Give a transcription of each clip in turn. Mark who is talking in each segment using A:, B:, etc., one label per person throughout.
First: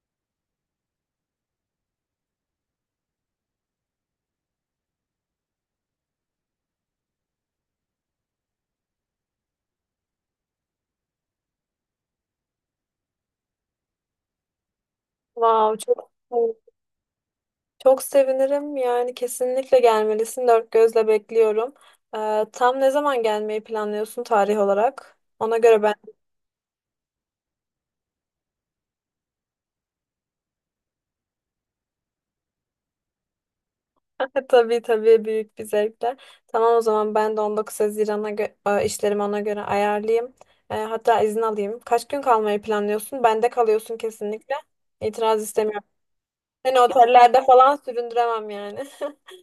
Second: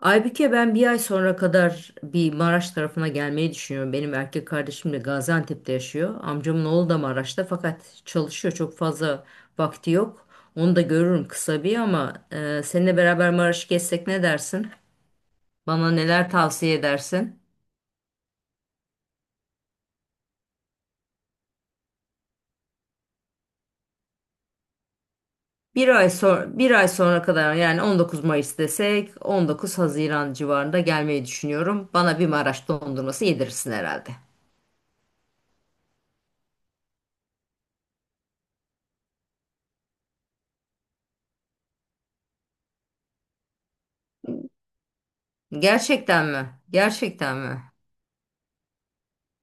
A: Aybüke ben bir ay sonra kadar bir Maraş tarafına gelmeyi düşünüyorum. Benim erkek kardeşim de Gaziantep'te yaşıyor. Amcamın oğlu da Maraş'ta fakat çalışıyor. Çok fazla vakti yok. Onu da görürüm kısa bir ama seninle beraber Maraş'ı gezsek ne dersin?
B: Wow,
A: Bana
B: çok
A: neler tavsiye edersin?
B: çok sevinirim. Yani kesinlikle gelmelisin. Dört gözle bekliyorum. Tam ne zaman gelmeyi planlıyorsun tarih olarak? Ona göre
A: Bir
B: ben
A: ay sonra bir ay sonra kadar yani 19 Mayıs desek 19 Haziran civarında gelmeyi düşünüyorum. Bana bir Maraş dondurması yedirirsin herhalde.
B: tabii tabii büyük bir zevkle. Tamam, o zaman ben de 19 Haziran'a işlerimi ona göre ayarlayayım. Hatta izin alayım. Kaç gün kalmayı planlıyorsun? Bende kalıyorsun kesinlikle. İtiraz istemiyorum.
A: Gerçekten mi?
B: Seni
A: Gerçekten
B: otellerde
A: mi?
B: falan süründüremem yani.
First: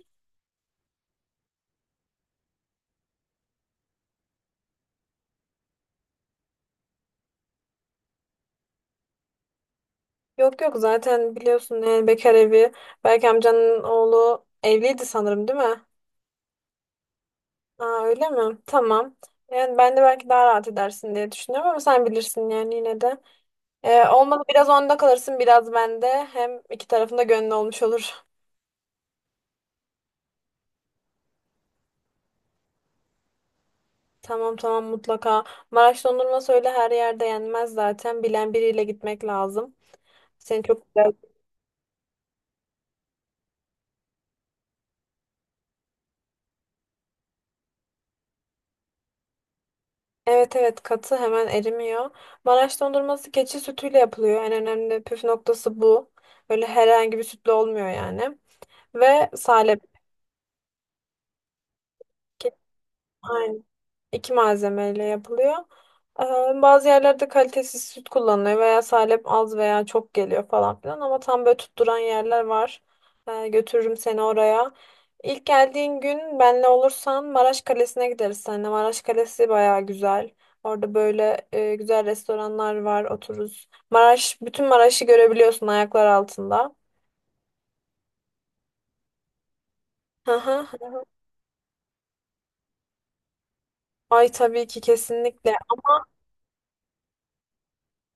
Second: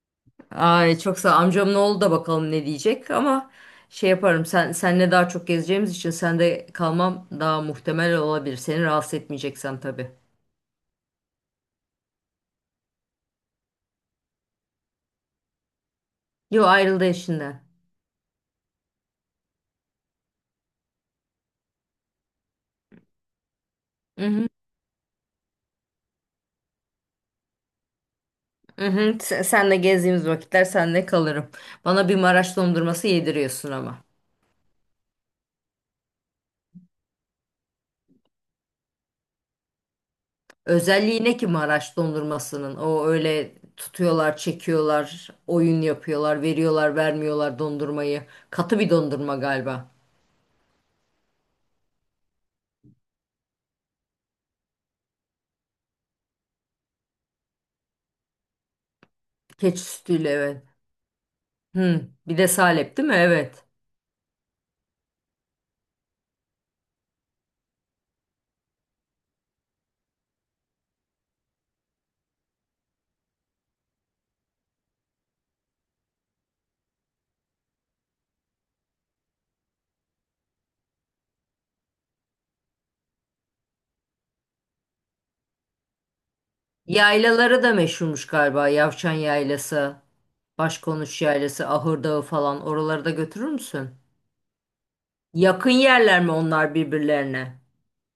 A: Ay çok sağ amcamın oğlu da bakalım ne diyecek ama şey yaparım senle daha çok gezeceğimiz için sende kalmam daha muhtemel olabilir. Seni rahatsız etmeyeceksem tabii.
B: Yok yok, zaten biliyorsun yani bekar evi. Belki amcanın oğlu evliydi sanırım, değil mi?
A: Yo, ayrıldı eşinden.
B: Aa, öyle mi? Tamam. Yani ben de belki daha rahat edersin diye düşünüyorum ama sen bilirsin yani yine de.
A: Hı
B: Olmadı
A: hı.
B: biraz onda kalırsın biraz bende. Hem iki tarafında gönlü olmuş olur.
A: Hı hı. Senle gezdiğimiz vakitler senle kalırım. Bana bir Maraş dondurması yediriyorsun ama.
B: Tamam tamam, mutlaka. Maraş dondurması öyle her yerde yenmez zaten. Bilen biriyle gitmek lazım. Seni çok güzel.
A: Özelliği ne ki Maraş dondurmasının? O öyle tutuyorlar, çekiyorlar, oyun yapıyorlar, veriyorlar, vermiyorlar dondurmayı. Katı bir dondurma galiba.
B: Evet evet, katı hemen erimiyor. Maraş dondurması keçi sütüyle yapılıyor. En önemli püf noktası bu. Öyle herhangi bir sütle olmuyor yani. Ve salep.
A: Keçi sütüyle evet. Hı, bir de salep değil mi?
B: Aynen.
A: Evet.
B: İki malzemeyle yapılıyor. Bazı yerlerde kalitesiz süt kullanılıyor veya salep az veya çok geliyor falan filan ama tam böyle tutturan yerler var. Götürürüm seni oraya. İlk geldiğin gün benle olursan Maraş Kalesi'ne gideriz seninle. Maraş Kalesi baya güzel. Orada böyle güzel restoranlar var, otururuz. Maraş, bütün Maraş'ı görebiliyorsun ayaklar altında.
A: Yaylaları da meşhurmuş galiba. Yavşan Yaylası,
B: Hı hı.
A: Başkonuş Yaylası, Ahır Dağı falan. Oraları da götürür müsün?
B: Ay tabii ki, kesinlikle.
A: Yakın yerler mi onlar birbirlerine?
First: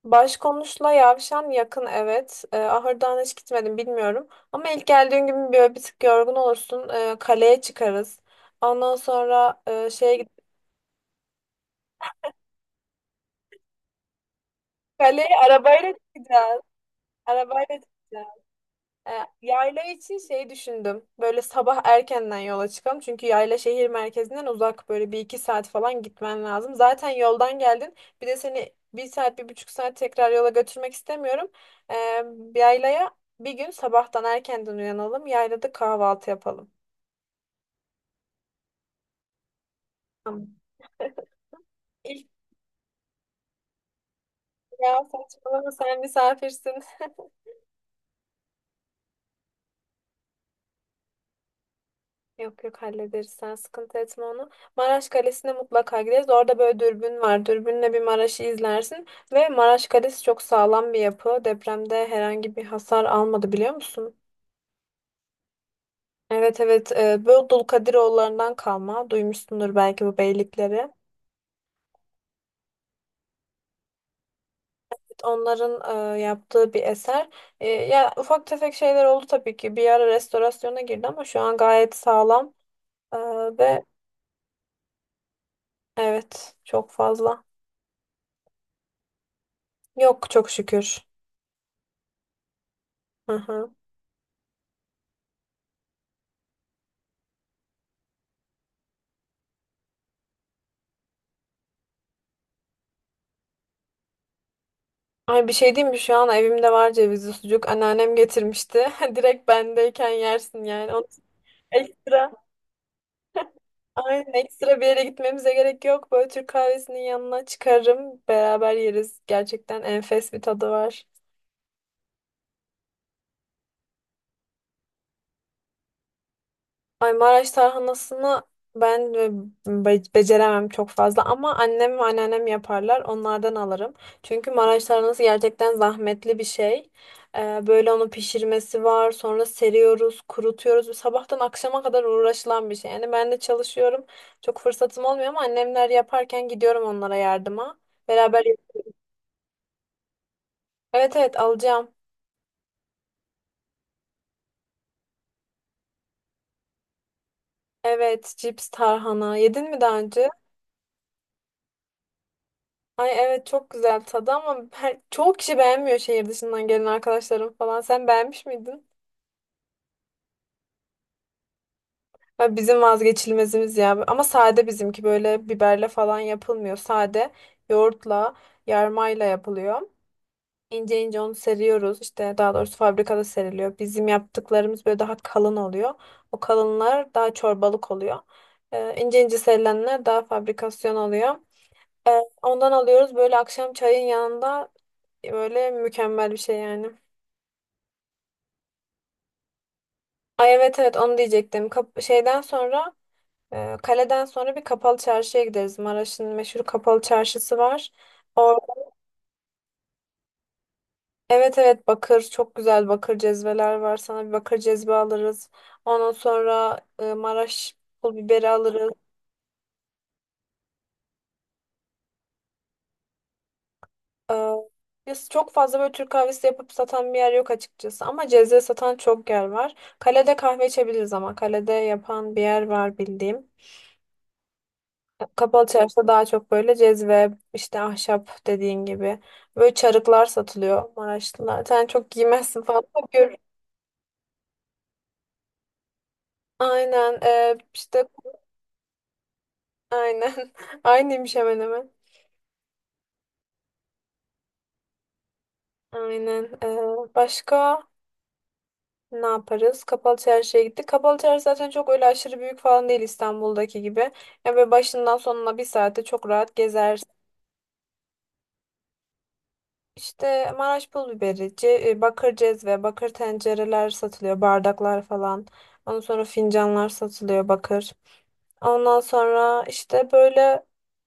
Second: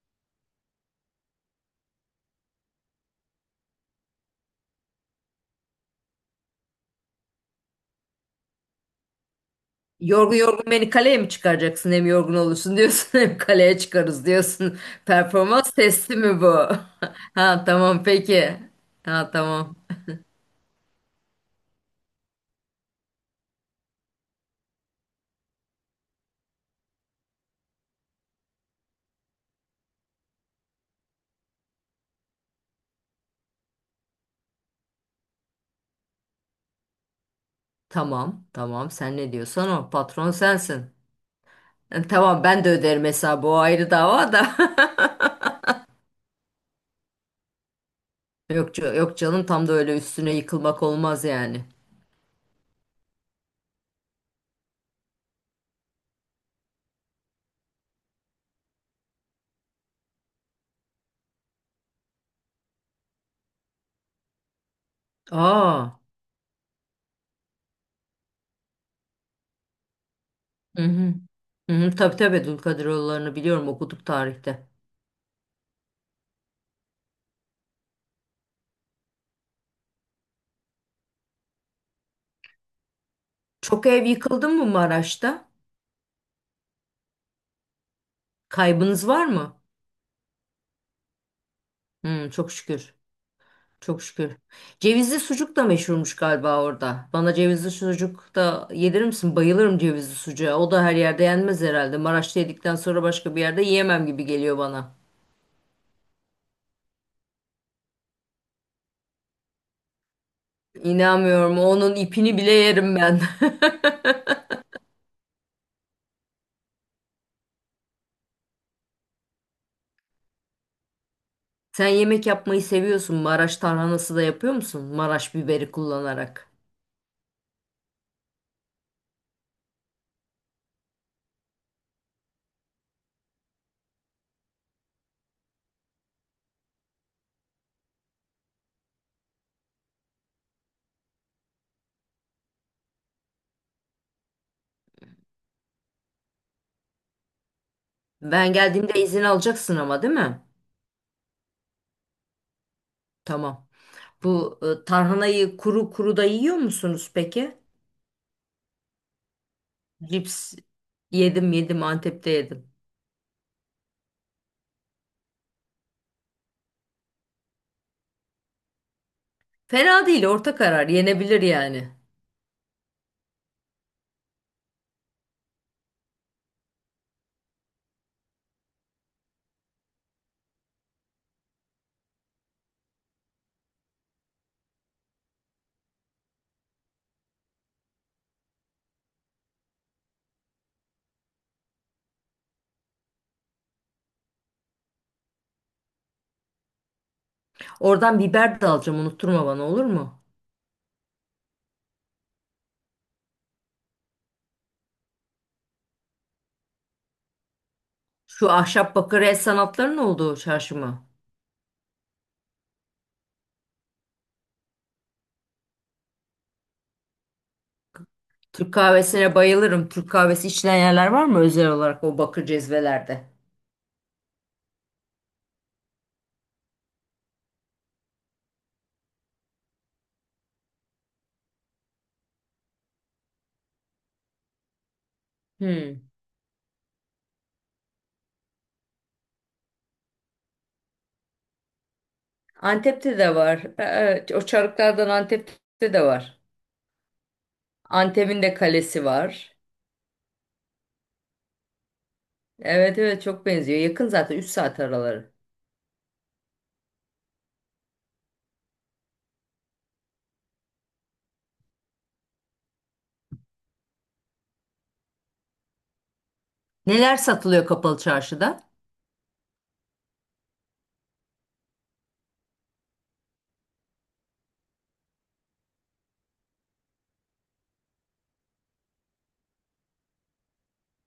B: Başkonuşla Yavşan yakın, evet. Ahırdan hiç gitmedim, bilmiyorum. Ama ilk geldiğin gün böyle bir tık yorgun olursun. Kaleye çıkarız. Ondan sonra şeye
A: Yorgun
B: gidip
A: yorgun beni kaleye mi çıkaracaksın? Hem yorgun olursun diyorsun hem kaleye çıkarız diyorsun.
B: kaleye
A: Performans
B: arabayla
A: testi mi bu?
B: çıkacağız.
A: Ha,
B: Arabayla
A: tamam
B: çıkacağız.
A: peki.
B: E,
A: Ha, tamam.
B: Yayla için şey düşündüm. Böyle sabah erkenden yola çıkalım. Çünkü yayla şehir merkezinden uzak. Böyle bir iki saat falan gitmen lazım. Zaten yoldan geldin. Bir de seni bir saat, bir buçuk saat tekrar yola götürmek istemiyorum. E, Yaylaya bir gün sabahtan erkenden uyanalım. Yaylada kahvaltı yapalım.
A: Tamam tamam, sen ne diyorsan, o patron
B: Tamam.
A: sensin.
B: İlk
A: Tamam, ben de öderim hesabı, o ayrı dava da.
B: Ya saçmalama, sen misafirsin.
A: Yok, yok canım, tam da öyle üstüne yıkılmak olmaz yani.
B: Yok yok, hallederiz, sen sıkıntı etme onu. Maraş Kalesi'ne mutlaka gideriz. Orada böyle dürbün var. Dürbünle bir Maraş'ı izlersin. Ve Maraş Kalesi çok sağlam bir yapı. Depremde herhangi bir hasar almadı, biliyor musun?
A: Aa.
B: Evet evet, böyle Dulkadiroğullarından kalma. Duymuşsundur belki bu
A: Hı
B: beylikleri.
A: hı. Hı hı, tabii tabii, Dulkadiroğulları'nı biliyorum, okuduk tarihte.
B: Onların yaptığı bir eser. Ya ufak tefek şeyler oldu tabii ki. Bir ara restorasyona girdi ama şu an gayet sağlam. E, ve
A: Çok ev yıkıldı mı Maraş'ta?
B: Evet, çok fazla.
A: Kaybınız var mı?
B: Yok, çok şükür.
A: Hı, çok şükür.
B: Hı hı.
A: Çok şükür. Cevizli sucuk da meşhurmuş galiba orada. Bana cevizli sucuk da yedirir misin? Bayılırım cevizli sucuğa. O da her yerde yenmez herhalde. Maraş'ta yedikten sonra başka bir yerde yiyemem gibi geliyor bana.
B: Ay, bir şey diyeyim mi? Şu an evimde var cevizli sucuk. Anneannem getirmişti. Direkt bendeyken yersin yani. Onu
A: İnanmıyorum. Onun
B: ekstra,
A: ipini bile yerim ben.
B: aynen ekstra bir yere gitmemize gerek yok. Böyle Türk kahvesinin yanına çıkarım. Beraber yeriz. Gerçekten enfes bir tadı var.
A: Sen yemek yapmayı seviyorsun. Maraş tarhanası da yapıyor musun? Maraş biberi kullanarak.
B: Ay, Maraş tarhanasını ben beceremem çok fazla ama annem ve anneannem yaparlar. Onlardan alırım. Çünkü Maraş tarhanası gerçekten zahmetli bir şey. Böyle onu pişirmesi var. Sonra seriyoruz, kurutuyoruz. Sabahtan akşama kadar uğraşılan bir şey. Yani ben de çalışıyorum. Çok fırsatım olmuyor ama annemler yaparken gidiyorum onlara yardıma. Beraber.
A: Ben geldiğimde izin alacaksın ama değil mi?
B: Evet evet, alacağım.
A: Tamam. Bu tarhanayı kuru kuru da yiyor musunuz peki?
B: Evet, cips tarhana. Yedin mi daha önce?
A: Cips yedim, yedim Antep'te yedim.
B: Ay evet, çok güzel tadı ama her, çoğu kişi beğenmiyor, şehir dışından gelen arkadaşlarım falan. Sen beğenmiş miydin?
A: Fena değil, orta karar yenebilir yani.
B: Ya bizim vazgeçilmezimiz ya. Ama sade bizimki böyle biberle falan yapılmıyor. Sade yoğurtla, yarmayla yapılıyor. İnce ince onu seriyoruz. İşte daha doğrusu fabrikada seriliyor. Bizim yaptıklarımız böyle daha kalın oluyor. O kalınlar daha çorbalık oluyor. İnce ince serilenler daha fabrikasyon oluyor. Ondan alıyoruz, böyle akşam çayın yanında böyle mükemmel bir şey yani.
A: Oradan biber de alacağım, unutturma bana, olur mu?
B: Ay evet evet, onu diyecektim. Kaleden sonra bir kapalı çarşıya gideriz. Maraş'ın meşhur kapalı çarşısı var.
A: Şu
B: Or
A: ahşap bakır el sanatlarının olduğu çarşı mı?
B: evet evet, bakır, çok güzel bakır cezveler var. Sana bir bakır cezve alırız. Ondan sonra Maraş pul biberi
A: Türk
B: alırız.
A: kahvesine bayılırım. Türk kahvesi içilen yerler var mı özel olarak o bakır cezvelerde?
B: E, Biz çok fazla böyle Türk kahvesi yapıp satan bir yer yok açıkçası. Ama cezve satan çok yer var. Kalede kahve içebiliriz ama kalede yapan bir yer var bildiğim. Kapalı çarşıda
A: Hmm.
B: daha çok böyle cezve, işte ahşap dediğin gibi. Böyle çarıklar satılıyor Maraşlılar. Sen çok giymezsin falan. Ama
A: Antep'te
B: gör.
A: de var. Evet, o çarıklardan Antep'te de var.
B: Aynen.
A: Antep'in de kalesi var.
B: Aynen. Aynıymış hemen hemen.
A: Evet evet, çok benziyor. Yakın zaten, 3 saat araları.
B: Aynen. Başka ne yaparız? Kapalı çarşıya gittik. Kapalı çarşı zaten çok öyle aşırı büyük falan değil, İstanbul'daki gibi. Ya böyle başından sonuna bir saate çok rahat gezer.
A: Neler satılıyor kapalı çarşıda?
B: İşte Maraş pul biberi, bakır cezve, bakır tencereler satılıyor, bardaklar falan. Ondan sonra fincanlar satılıyor bakır. Ondan sonra işte böyle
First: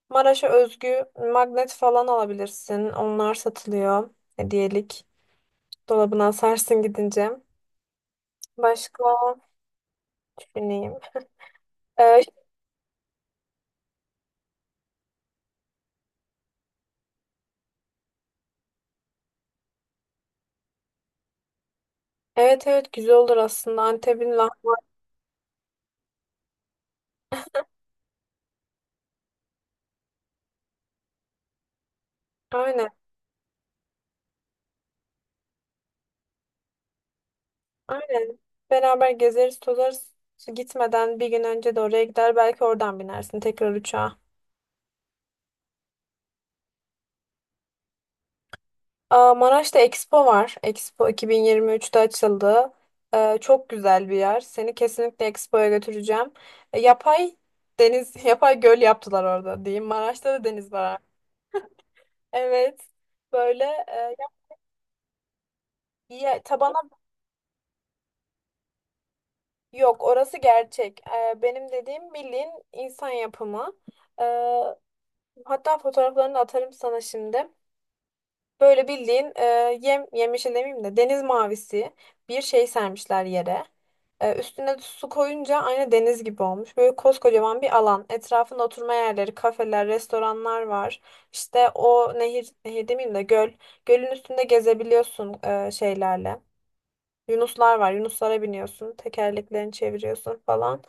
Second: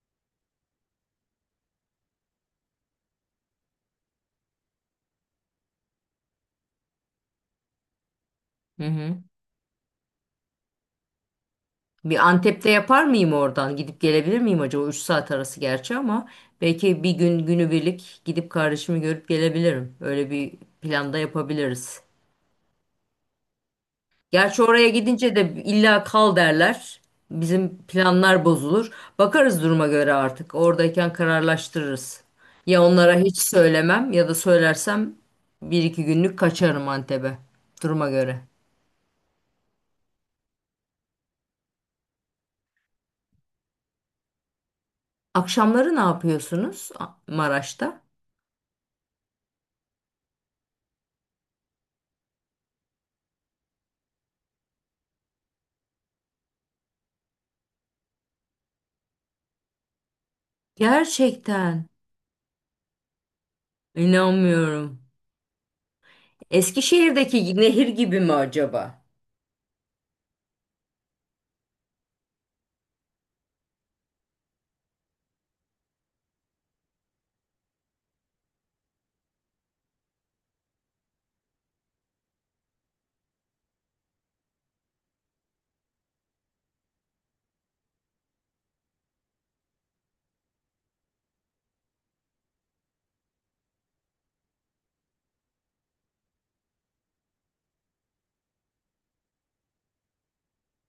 B: Maraş'a özgü magnet falan alabilirsin. Onlar satılıyor, hediyelik. Dolabına asarsın gidince.
A: Hı
B: Başka
A: hı.
B: düşüneyim.
A: Bir
B: Ee,
A: Antep'te yapar mıyım oradan? Gidip gelebilir miyim acaba? Üç saat arası gerçi ama belki bir gün günübirlik gidip kardeşimi görüp gelebilirim. Öyle bir planda yapabiliriz.
B: evet evet, güzel olur aslında. Antep'in lah.
A: Gerçi oraya gidince de illa kal derler. Bizim planlar bozulur. Bakarız duruma göre artık. Oradayken kararlaştırırız. Ya
B: Aynen
A: onlara hiç söylemem ya da söylersem bir iki günlük kaçarım Antep'e. Duruma
B: aynen.
A: göre.
B: Beraber gezeriz tozarız. Gitmeden bir gün önce de oraya gider, belki oradan binersin tekrar uçağa.
A: Akşamları ne yapıyorsunuz Maraş'ta?
B: Aa, Maraş'ta Expo var. Expo 2023'te açıldı. Çok güzel bir yer. Seni kesinlikle Expo'ya götüreceğim. Yapay deniz, yapay göl yaptılar orada diyeyim. Maraş'ta da deniz var.
A: Gerçekten
B: Evet. Böyle
A: inanmıyorum.
B: tabana
A: Eskişehir'deki nehir gibi mi acaba?
B: yok. Orası gerçek. Benim dediğim bildiğin insan yapımı. Ee, Hatta fotoğraflarını da atarım sana şimdi. Böyle bildiğin yem yemyeşil demeyeyim de deniz mavisi bir şey sermişler yere. Üstüne de su koyunca aynı deniz gibi olmuş. Böyle koskocaman bir alan. Etrafında oturma yerleri, kafeler, restoranlar var. İşte o nehir, nehir demeyeyim de göl. Gölün üstünde gezebiliyorsun şeylerle. Yunuslar var. Yunuslara biniyorsun. Tekerleklerini çeviriyorsun falan.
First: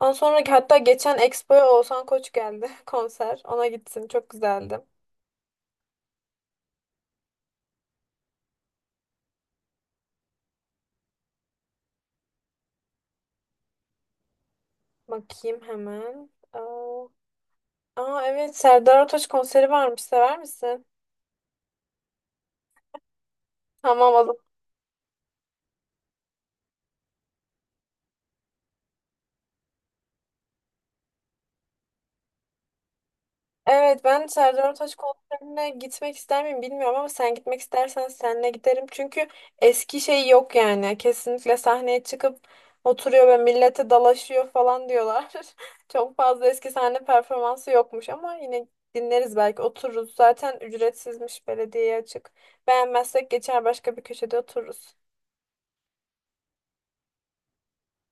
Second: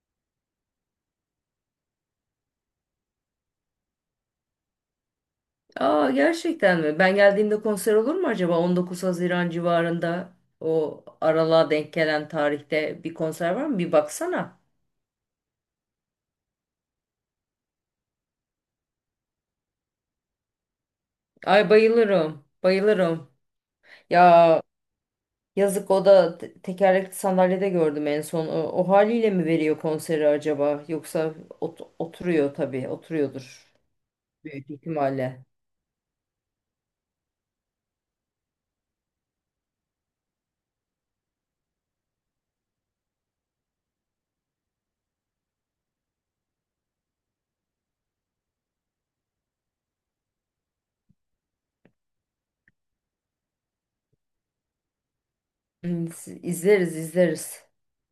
B: Ondan sonra hatta geçen Expo'ya Oğuzhan Koç geldi konser. Ona gitsin. Çok güzeldi.
A: Aa, gerçekten mi? Ben geldiğimde konser olur mu acaba? 19 Haziran civarında o aralığa denk gelen tarihte bir konser var mı? Bir baksana.
B: Bakayım hemen. Aa evet, Serdar Ortaç konseri varmış. Sever misin?
A: Ay, bayılırım. Bayılırım.
B: Tamam, o zaman.
A: Ya yazık, o da tekerlekli sandalyede gördüm en son. O haliyle mi veriyor konseri acaba? Yoksa oturuyor tabii. Oturuyordur
B: Evet, ben
A: büyük
B: Serdar Ortaç
A: ihtimalle.
B: konserine gitmek ister miyim bilmiyorum ama sen gitmek istersen seninle giderim. Çünkü eski şey yok yani. Kesinlikle sahneye çıkıp oturuyor ve millete dalaşıyor falan diyorlar. Çok fazla eski sahne performansı yokmuş ama yine dinleriz, belki otururuz. Zaten ücretsizmiş, belediyeye açık. Beğenmezsek geçer, başka bir köşede otururuz.
A: Hmm, İzleriz izleriz.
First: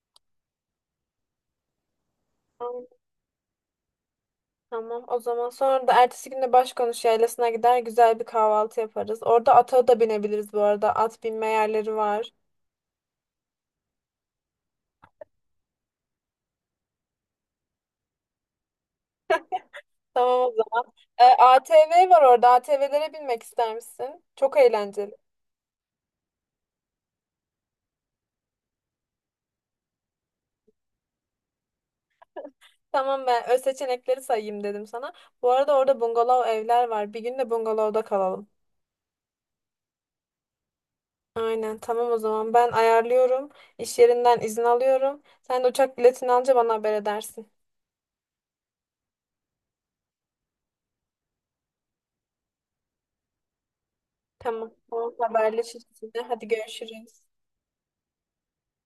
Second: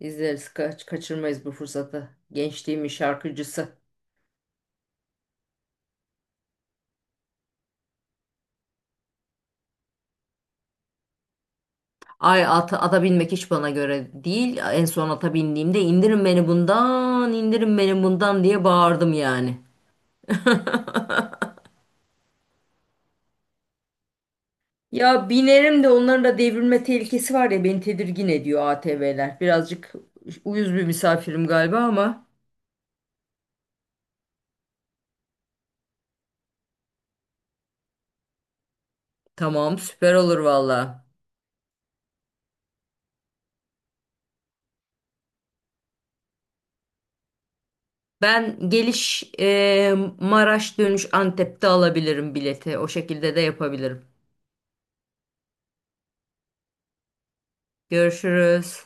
A: İzleriz. Kaçırmayız bu fırsatı.
B: Tamam.
A: Gençliğimin şarkıcısı.
B: Tamam, o zaman sonra da ertesi gün de Başkonuş Yaylası'na gider, güzel bir kahvaltı yaparız. Orada ata da binebiliriz bu arada. At binme yerleri var.
A: Ay, ata, ata binmek hiç bana göre değil. En son ata bindiğimde "indirin beni bundan, indirin beni bundan" diye bağırdım yani.
B: Tamam, o zaman. ATV var orada. ATV'lere binmek ister misin? Çok eğlenceli.
A: Ya binerim de, onların da devrilme tehlikesi var ya, beni tedirgin ediyor ATV'ler. Birazcık uyuz bir misafirim galiba ama
B: Tamam, ben öz seçenekleri sayayım dedim sana. Bu arada orada bungalov evler var. Bir gün de bungalovda kalalım.
A: tamam, süper olur valla.
B: Aynen, tamam o zaman ben ayarlıyorum. İş yerinden izin alıyorum. Sen de uçak biletini alınca bana haber edersin.
A: Ben geliş Maraş, dönüş Antep'te alabilirim bileti. O şekilde de yapabilirim.
B: Tamam. Tamam, haberleşiriz yine. Hadi görüşürüz.
A: Görüşürüz.